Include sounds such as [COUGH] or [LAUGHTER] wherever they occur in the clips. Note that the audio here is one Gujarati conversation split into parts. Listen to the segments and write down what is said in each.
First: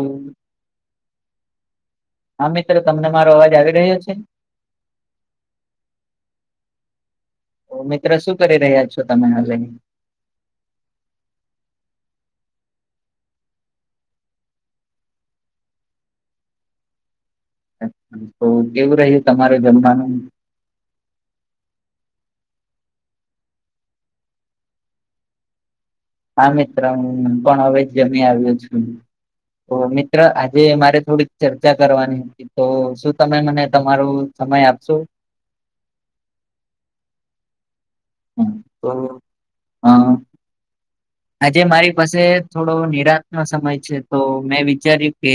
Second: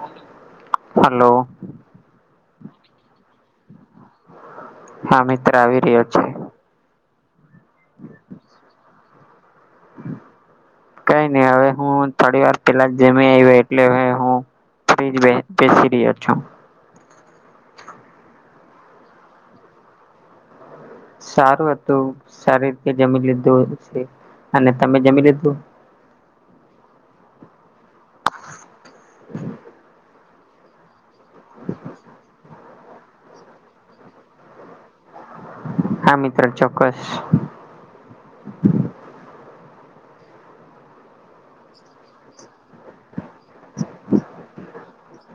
હમ હલો હા મિત્રો તમને મારો અવાજ આવી રહ્યો છે. હા મિત્ર આવી રહ્યો છે. મિત્ર શું કરી રહ્યા છો તમે આજે. કઈ નહી હવે હું થોડીવાર પેલા જ જમી આવ્યો એટલે મે હું ફ્રિજ બે બેેશી રહ્યો છું. તો કેવું રહ્યું તમારે જમવાનું? સારું હતું સારી રીતે જમી લીધું છે અને તમે જમી લીધું? હા મિત્ર હુ પણ હવે જમી આવ્યો છું. તો મિ ત્ર આજે મારે થોડીક ચર્ચા કરવાની હતી. તો શું તમે મને તમારો સમય આપશો? હા મિત્ર ચોક્કસ. હમ તો હ. આજે મારી પાસે થોડો નિરાત નો સમય છે તો મેં વિચાર્યું કે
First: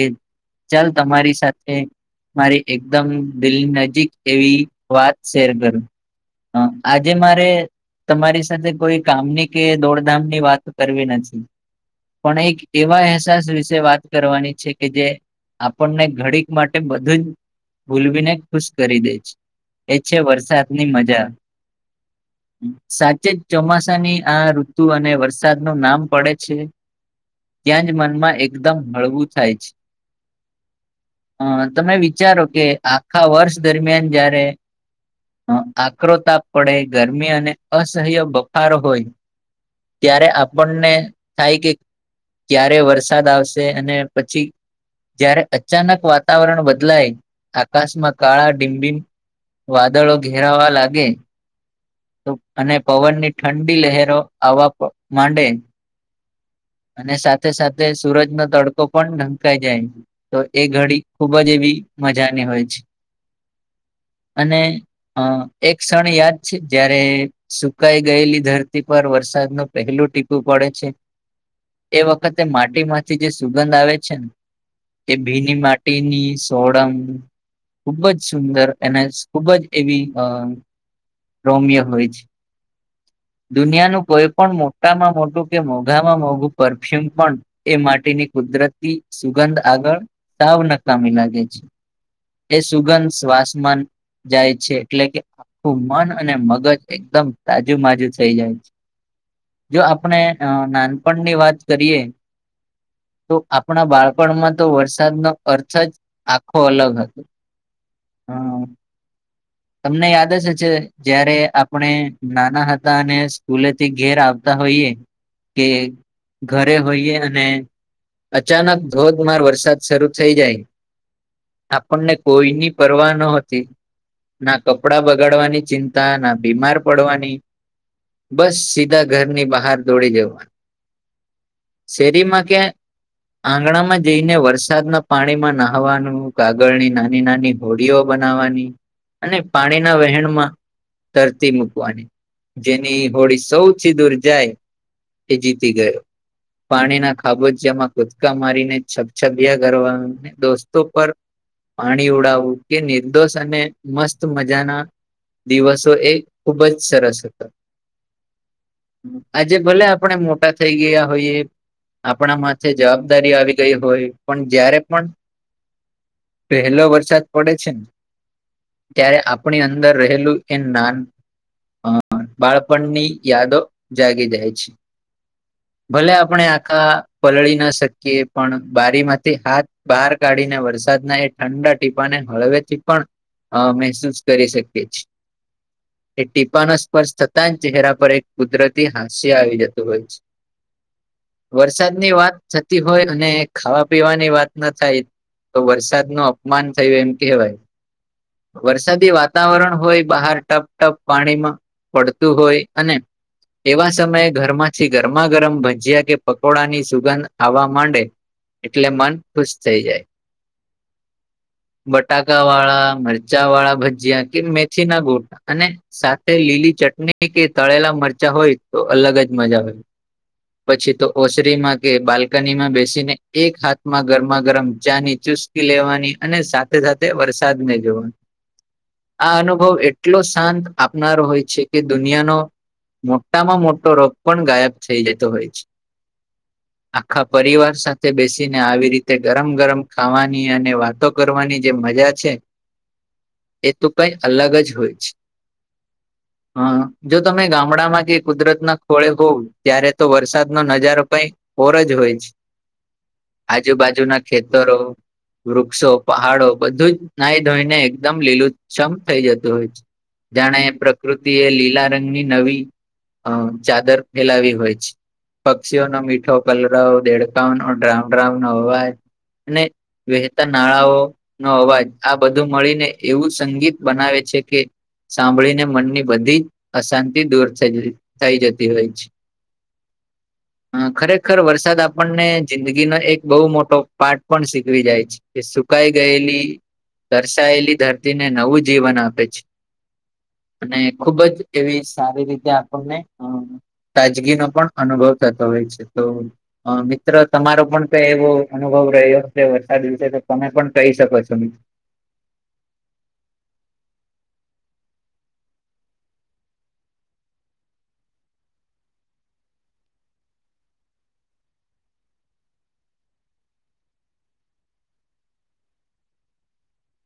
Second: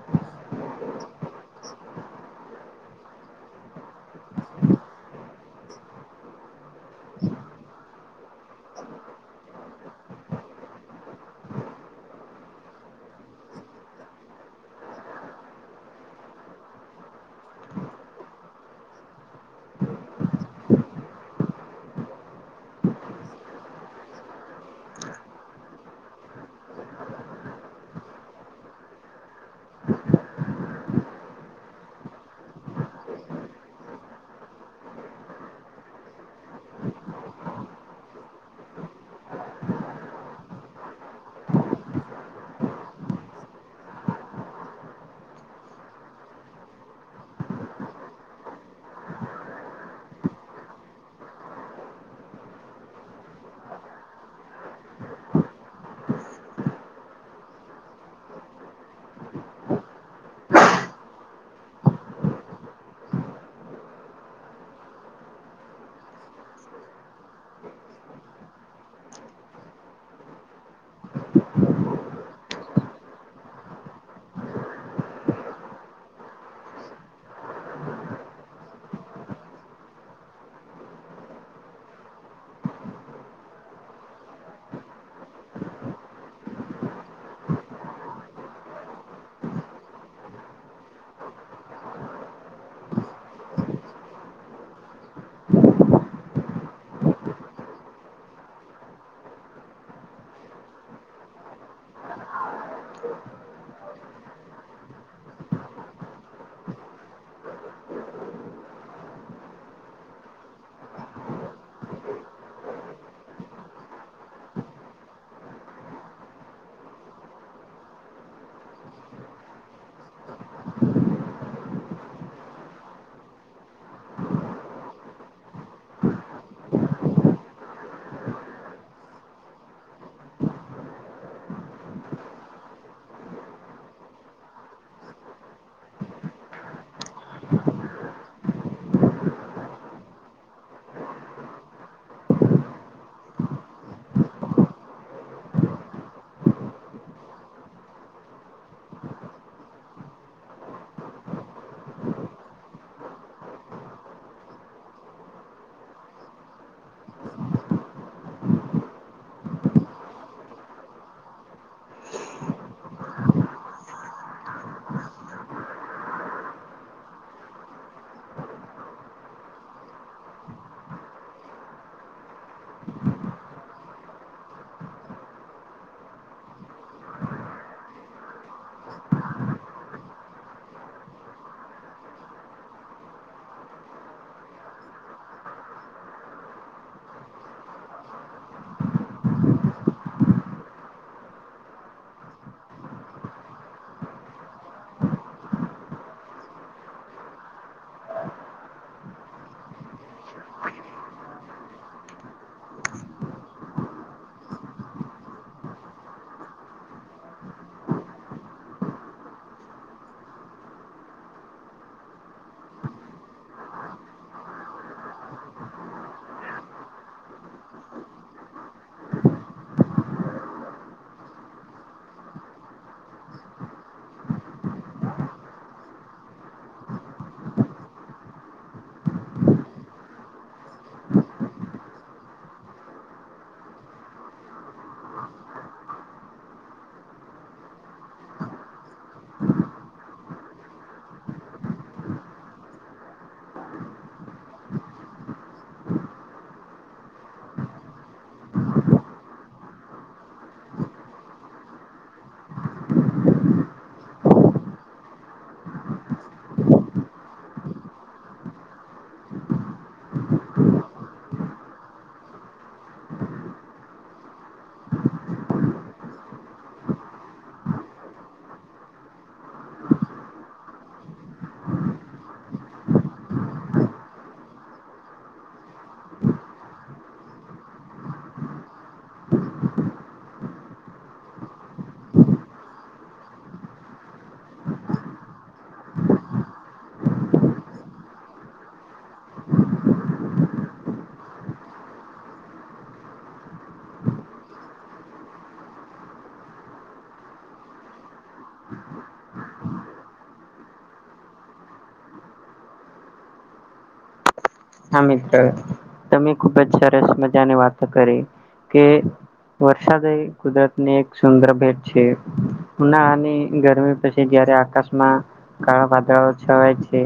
ચાલ તમારી સાથે મારી એકદમ દિલ નજીક એવી વાત શેર કરું. હ આજે મારે તમારી સાથે કોઈ કામની કે દોડધામ ની વાત કરવી નથી પણ એક એવા અહેસાસ વિશે વાત કરવાની છે કે જે આપણને ઘડીક માટે બધું જ ભૂલવીને ખુશ કરી દે છે. એ છે વરસાદની મજા. હ સાચે જ ચોમાસાની આ ઋતુ અને વરષ સાદ નું નામ પડે છે. ત્યાં જ મનમાં એકદમ હળવું થાય છે. હ તમે વિચારો કે આખા વર્ષ દરમિયાન જયારે અ આકરો તાપ પડે ગરમી અને અસહ્ય બફારો હોય ત્યારે આપણને થાય કે ક્યારે વરસાદ આવશે અને પછી જયારે અચાનક વાતાવરણ બદલાય આકાશમાં કાળા ડિમ ડિમ વાદળો ઘેરાવા લાગે. અને પવનની ઠંડી લહેરો આવવાપ માંડે. અને સાથે સાથે સુરજ ન તડકો પણ ઢંકાઈ જાય છે. તો એ ઘડી ખૂબ જ એવી મજાની હોય છે અને હ એક ક્ષણ યાદ છે જયારે સુકાઈ ગયેલી ધરતી પર વરસાદ નો પહેલું ટીપુ પડે છે. એ વખતે માટી માંથી જે સુગંધ આવે છે ને એ ભીની માટીની સોડંગ, ખુબ જ સુંદર એને ખુબ જ એવી અ રોમ્યો હોય છે. દુનિયા નું કોઈ પણ મોટામાં મોટું કે મોંઘામાં મોઘું પરફ્યુમ પણ એ માટેની કુદરતી સુગંધ આગળ, સાવ નકામી લાગે છે એ સુગંધ શ્વાસમાન જાય છે એટલે કે, મન અને મગજ એકદમ તાજુમાંજુ થઇ જાય છે. જો આપણે નાનપણની વાત કરીએ, તો આપણા બાળપણમાં તો વરસાદનો અર્થ જ આખો અલગ હતો હમ, તમને યાદ જ હશે જયારે આપણે નાના હતા અને સ્કૂલેથી ઘેર આવતા હોઈએ, કે ઘરે હોઈએ અને, અચાનક ધોધમાર વરસાદ શરૂ થઇ જાય. આપણને કોઈની પરવાહ ન હતી. ના કપડાં બગાડવાની ચિંતા ના બીમાર પડવાની. બસ સીધા ઘરની બહાર દોડી જવું. સેરી મા ક્યા આંગણામાં જઈને માં વરસાદના પાણીમાં નહાવાનું કાગળ ની નાની નાની હોડીઓ બનાવવાની. અને પાણીના વહેણમાં તરતી મૂકવાની. જેની હોળી સૌથી દૂર જાય એ જીતી ગયો. પાણી ના ખાબોચિયામાં કુદકા મારીને છપછપિયા કરવાનું દોસ્તો પર પાણી ઉડાવવું કે નિર્દોષ અને મસ્ત મજાના દિવસો એ ખુબ જ સરસ હતા. આજે ભલે મોટા થઈ ગયા હોઈએ, આપણા માથે જવાબદારી આવી ગઈ હોય પણ જયારે પણ, પેહલો વરસાદ પડે છે. ત્યારે આપણી અંદર રહેલું કે નાન હ બાળપણની યાદો જાગી જાય છે. ભલે આપણે આખા પલળી ના શકીએ પણ બારીમાંથી હાથ બહાર કાઢીને વરસાદના એ ઠંડા ટીપાને હળવે થી પણ, અ મહેસૂસ કરી શકીએ છીએ. એ ટીપા ના સ્પર્શ થતા ચહેરા પર એક કુદરતી હાસ્ય આવી જતું હોય છે. હ [INAUDIBLE] વરસાદની વાત થતી હોય અને ખાવા પીવાની વાત ના થાય, તો વરસાદનું અપમાન થયું એમ કહેવાય. વરસાદી વાતાવરણ હોય બહાર ટપ ટપ પાણીમાં પડતું હોય અને, એવા સમયે ઘરમાંથી ગરમા ગરમ ભજીયા કે પકોડાની સુગંધ આવવા માંડે, એટલે મન ખુશ થઈ જાય, બટાકા વાળા. મરચા વાળા ભજીયા, કે મેથી ના ગોઠા અને, સાથે લીલી ચટણી કે તળેલા મરચાં હોય તો અલગ જ મજા હોય. પછી તો ઓસરીમાં કે બાલ્કનીમાં બેસીને એક હાથમાં ગરમા ગરમ ચા ની ચુસ લેવાની અને સાથે સાથે વરસાદને જો, આ અનુભવ એટલો શાંત આપનારો હોય છે કે દુનિયાનો, મોટામાં મોટો રોગ પણ ગાયબ થઈ જતો હોય છે. [INAUDIBLE] આખા પરિવાર સાથે બેસીને આવી રીતે ગરમ ગરમ ખાવાની અને વા તો કરવાની જે મજા છે, એ તો કઈ અલગ જ હોય છે. [INAUDIBLE] હા જો તમે ગામડામાં કે કુદરત ના ખોળે હોવ ત્યારે તો વરસાદ નો નજારો કઈ ઓર જ હોય છે. આજુબાજુના ખેતરો વૃક્ષો પહાડો બધું જ નાઈ ધોઈને એકદમ લીલું છમ થઈ જતું હોય છે. જાણે પ્રકૃતિ એ લીલા રંગની નવી અ ચાદર ફેલાવી હોય છે. પક્ષીઓનો મીઠો કલરવ દેડકાનો ડ્રાઉડ્રાવ નો અવાજ. અને વહેતા નાળાઓ નો અવાજ આ બધું મળીને એવું સંગીત બનાવે છે કે સાંભળીને મનની બધી જ અશાંતિ દૂર થઇ થઈ જતી હોય છે. [INAUDIBLE] હ ખરેખર વરસાદ આપણને જિંદગીનો એક બહુ મોટો પાર્ટ પણ શીખવી જાય છે. કે સુકાઈ ગયેલી તર્શાયેલી ધરતીને નવું જીવન આપે છે. અને ખુબ જ એવી સારી રીતે આપણને તાજગીનો પણ અનુભવ થતો હોય છે તો મિત્ર તમારો પણ કઈ એવો અનુભવ રહ્યો હશે વરસાદ વિશે તો તમે પણ કહી શકો છો મિત્ર. હા મિત્ર તમે ખુબ જ સરસ મજા ની વાતો કરી કે વરસાદ એ કુદરતની એક સુંદર ભેટ છે ઉનાળાની ગરમી પસી જયારે આકાશમાં કાળા વાદળ છવાય છે.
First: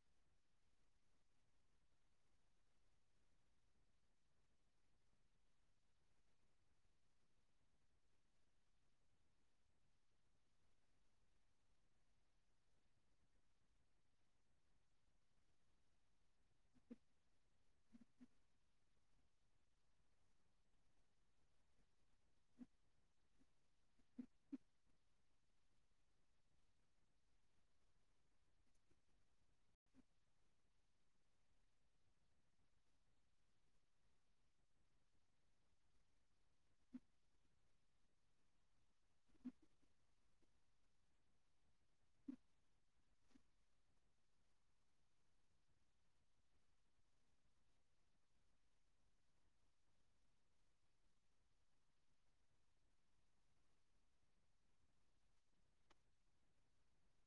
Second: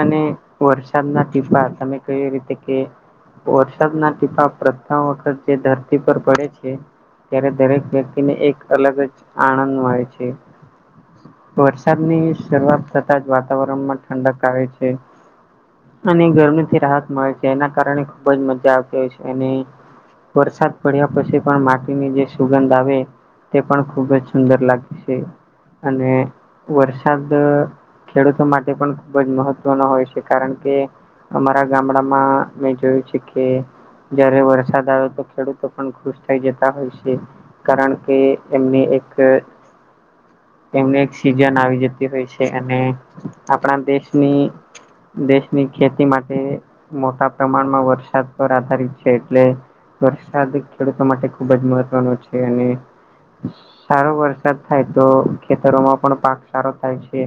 અને વરસાદના ટીપા તમે કઈ રીતે કે વરસાદના ટીપા પ્રથમ વખત જે ધરતી પર પડે છે. ત્યારે દરેક વ્યક્તિને એક અલગ જ આનંદ મળે છે. વરસાદની શરૂઆત થતાં જ વાતાવરણમાં ઠંડક આવે છે. અને ગરમીથી રાહત મળે છે એના કારણે ખુબ જ મજા આવતી હોય છે અને વરસાદ પડ્યા પછી પણ માટીની જે સુગંધ આવે તે પણ ખૂબ જ સુંદર લાગે છે અને વરસાદ ખેડૂતો માટે પણ ખૂબ જ મહત્વનો હોય છે કારણ કે અમારા ગામડામાં મેં જોયું છે કે જયારે વરસાદ આવે તો ખેડૂતો પણ ખુશ થઈ જતા હોય છે. કારણ કે એમને એક એમને એક સિજન આવી જતી હોય છે અને આપણા દેશની દેશની ખેતી માટે મોટા પ્રમાણમાં વરસાદ પર આધારિત છે એટલે વરસાદ ખેડૂતો માટે ખુબ જ મહત્વનો છે અને સારો વરસાદ થાય તો ખેતરોમાં પણ પાક સારો થાય છે.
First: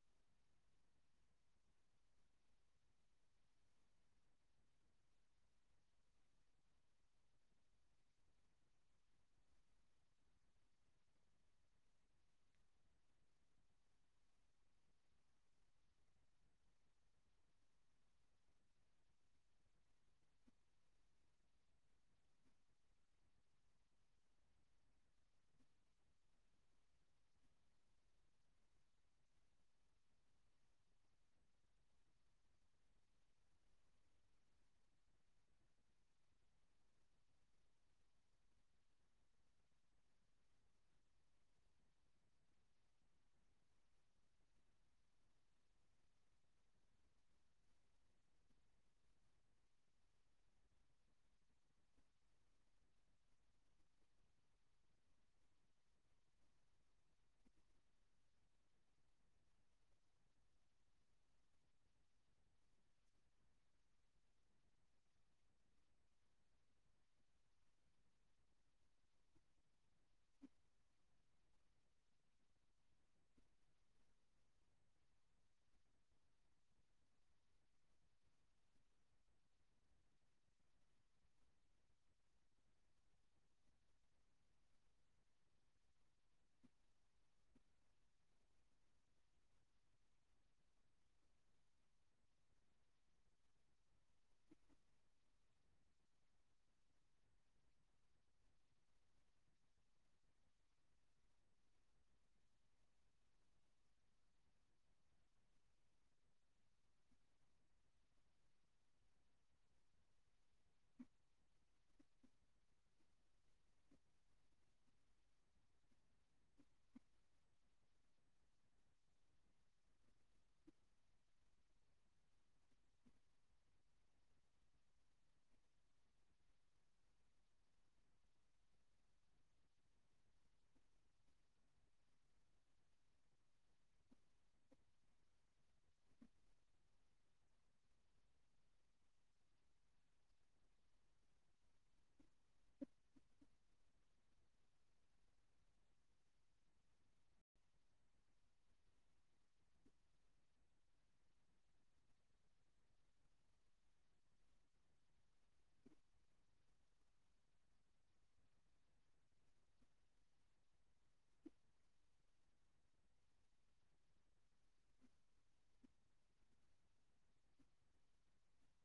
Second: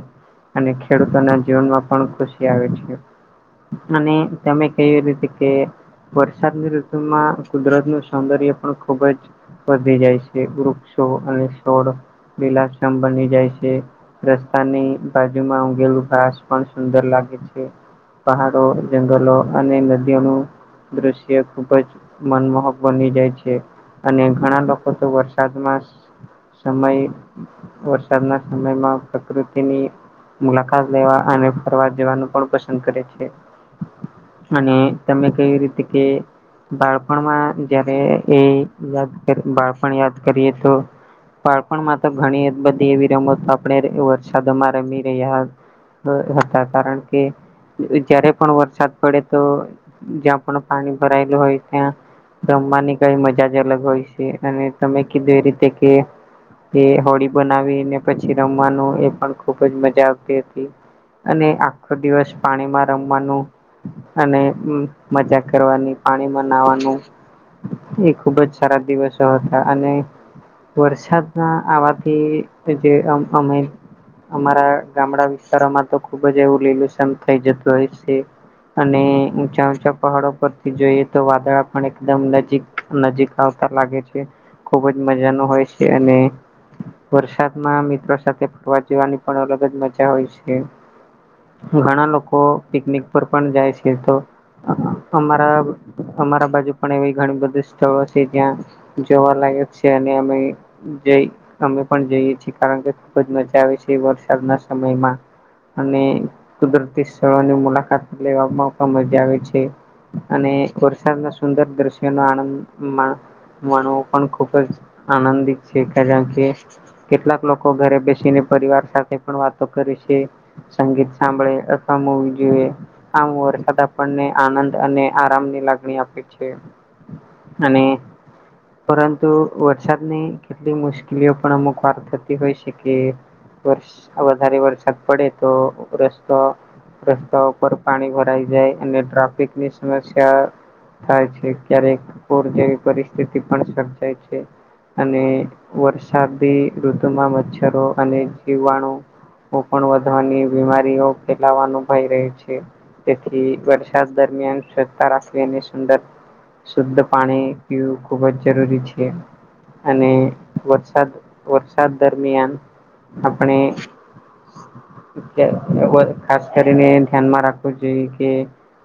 અને ખેડૂતોના જીવનમાં પણ ખુશી આવે છે. અને તમે કયું એ રીતે કે વરસાદની ઋતુમાં કુદરતનું સૌંદર્ય પણ ખુબ જ વધી જાય છે વૃક્ષો અને છોડ લીલાછમ બની જાય છે. રસ્તાની બાજુમાં ઊગેલું ઘાસ પણ સુંદર લાગે છે. પહાડો જંગલો અને નદીઓ નું દ્રશ્ય ખુબ જ મનમોહક બની જાય છે. અને ઘણા લોકો તો વરસાદમાં સમય વરસાદના સમયમાં પ્રકૃતિની મુલાકાત લેવા અને ફરવા જવાનું પણ પસંદ કરે છે. અને તમે કઈ રીતે કે બાળપણમાં જયારે એ યાદ બાળપણ યાદ કરીએ તો બાળપણમાં તો ઘણી બધી એવી રમતો આપડે વરસાદોમાં રમી રહ્યા હ હતા કારણ કે જયારે પણ વરસાદ પડે તો જ્યાં પણ પાણી ભરાયેલું હોય ત્યાં રમવાની કઈ મજા જ અલગ હોય છે અને તમે કીધું એ રીતે કે એ હોળી બનાવી ને પછી રમવાનું એ પણ ખુબ જ મજા આવતી હતી. અને આખો દિવસ પાણીમાં રમવાનું અને મજા કરવાની પાણીમાં નાહવાનું એ ખુબ જ સારા દિવસો હતા અને વરસાદના આવાથી જે આમ અમે અમારા ગામડા વિસ્તારોમાં તો ખુબ જ એવું લીલુછમ થઈ જતું હોય છે. અને ઉંચા ઉંચા પહાડો પરથી જોઈએ તો વાદળા પણ એકદમ નજીક નજીક આવતા લાગે છે ખુબ જ મજા નો હોય છે અને વરસાદમાં મિત્રો સાથે ફરવા જવાની પણ અલગ જ મજા હોય છે. ઘણા લોકો પિકનિક પર પણ જાય છે તો અમારા અમારા બાજુ પણ એવી ઘણી બધી સ્થળો છે જ્યાં જોવા લાગે છે અને અમે જઈ અમે પણ જઈએ છીએ કારણ કે ખુબ જ મજા આવે છે વરસાદના સમયમાં. અને કુદરતી સ્થળોની મુલાકાત લેવામાં પણ મજા આવે છે. અને વરસાદ ના સુંદર દ્રશ્યો નો આનંદમાં માનવું પણ ખુબ જ આનંદિત છે કારણ કે કેટલાક લોકો ઘરે બેસીને પરિવાર સાથે પણ વાતો કરે છે. સંગીત સાંભળે અથવા મુવી જોએ આમ વરસાદ આપણને આનંદ અને આરામની લાગણી આપે છે. અને પરંતુ વરસાદની કેટલી મુશ્કેલીઓ પણ અમુક વાર થતી હોય છે કે વર્ષ આ વધારે વરસાદ પડે તો રસ્તો રસ્તાઓ પર પાણી ભરાઈ જાય અને ટ્રાફિક ની સમસ્યા થાય છે ક્યારેક પૂર જેવી પરિસ્થિતિ પણ સર્જાય છે. અને વરસાદી ઋતુ માં મચ્છરો અને જીવાણુ હું પણ વધવાની બીમારીઓ ફેલાવાનું હોઈ રહી છે. તેથી વરસાદ દરમિયાન સજતા રાખવી અને સુંદર શુદ્ધ પાણી પીવું ખુબ જ જરૂરી છે. અને વરસાદ વરસાદ દરમિયાન આપણે અહ અવ ખાસ કરીને ધ્યાનમાં રાખવું જોઈએ કે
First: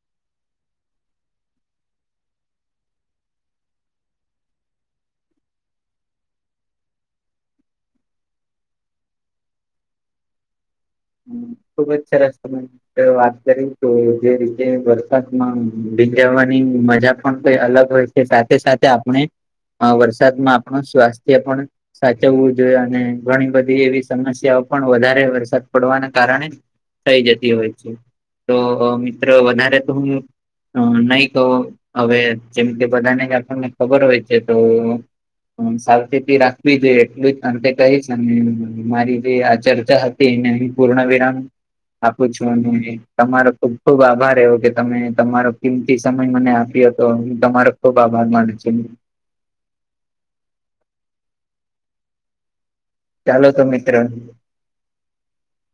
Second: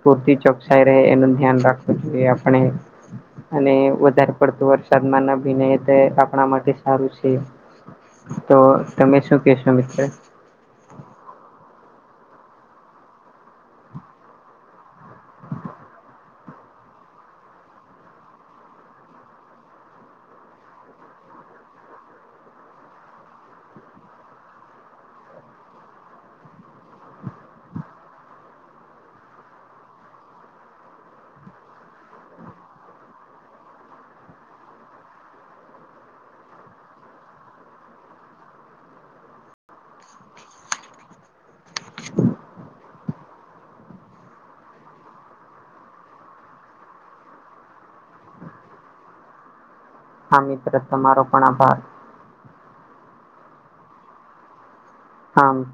પૂરતિ ચોકસાઈ રહે એનું ધ્યાન રાખવું જોઈએ આપણે. અને વધારે પડતું વરસાદમાં નાના ભીને તે આપણા માટે સારું છે. તો તમે શું કેશો મિત્ર. હ ખુબજ સરસ ખબર હ વાત કરી તો જે રીતે વરસાદમાં ભીંજાવાની મજા પણ કઈ અલગ હોય. સાથે સાથે આપણે વરસાદમાં આપણું સ્વાસ્થ્ય પણ સાચવવું જોઈએ અને ઘણી બધી એવી સમસ્યાઓ પણ વધારે વરસાદ પડવાના કારણે થઈ જતી હોય છે તો મિત્રો વધારે તો હું નહી તો હવે જેમ કે બધાનેણને ખબર હોય છે, તો સાવચેતી રાખવી જોઈએ એટલું જ અંતે કહીશ ને મારી જે આ ચર્ચા હતી એને પૂર્ણ વિરામ આપું છું. અને તમારો ખુબ ખુબ આભાર એવો કે તમે તમારો કિંમતી સમય મને આપ્યો હતો. તમારો ખૂબ આભાર માનું છું. હા મિત્ર તમારો પણ આભાર. ચાલો તો મિત્ર. હા.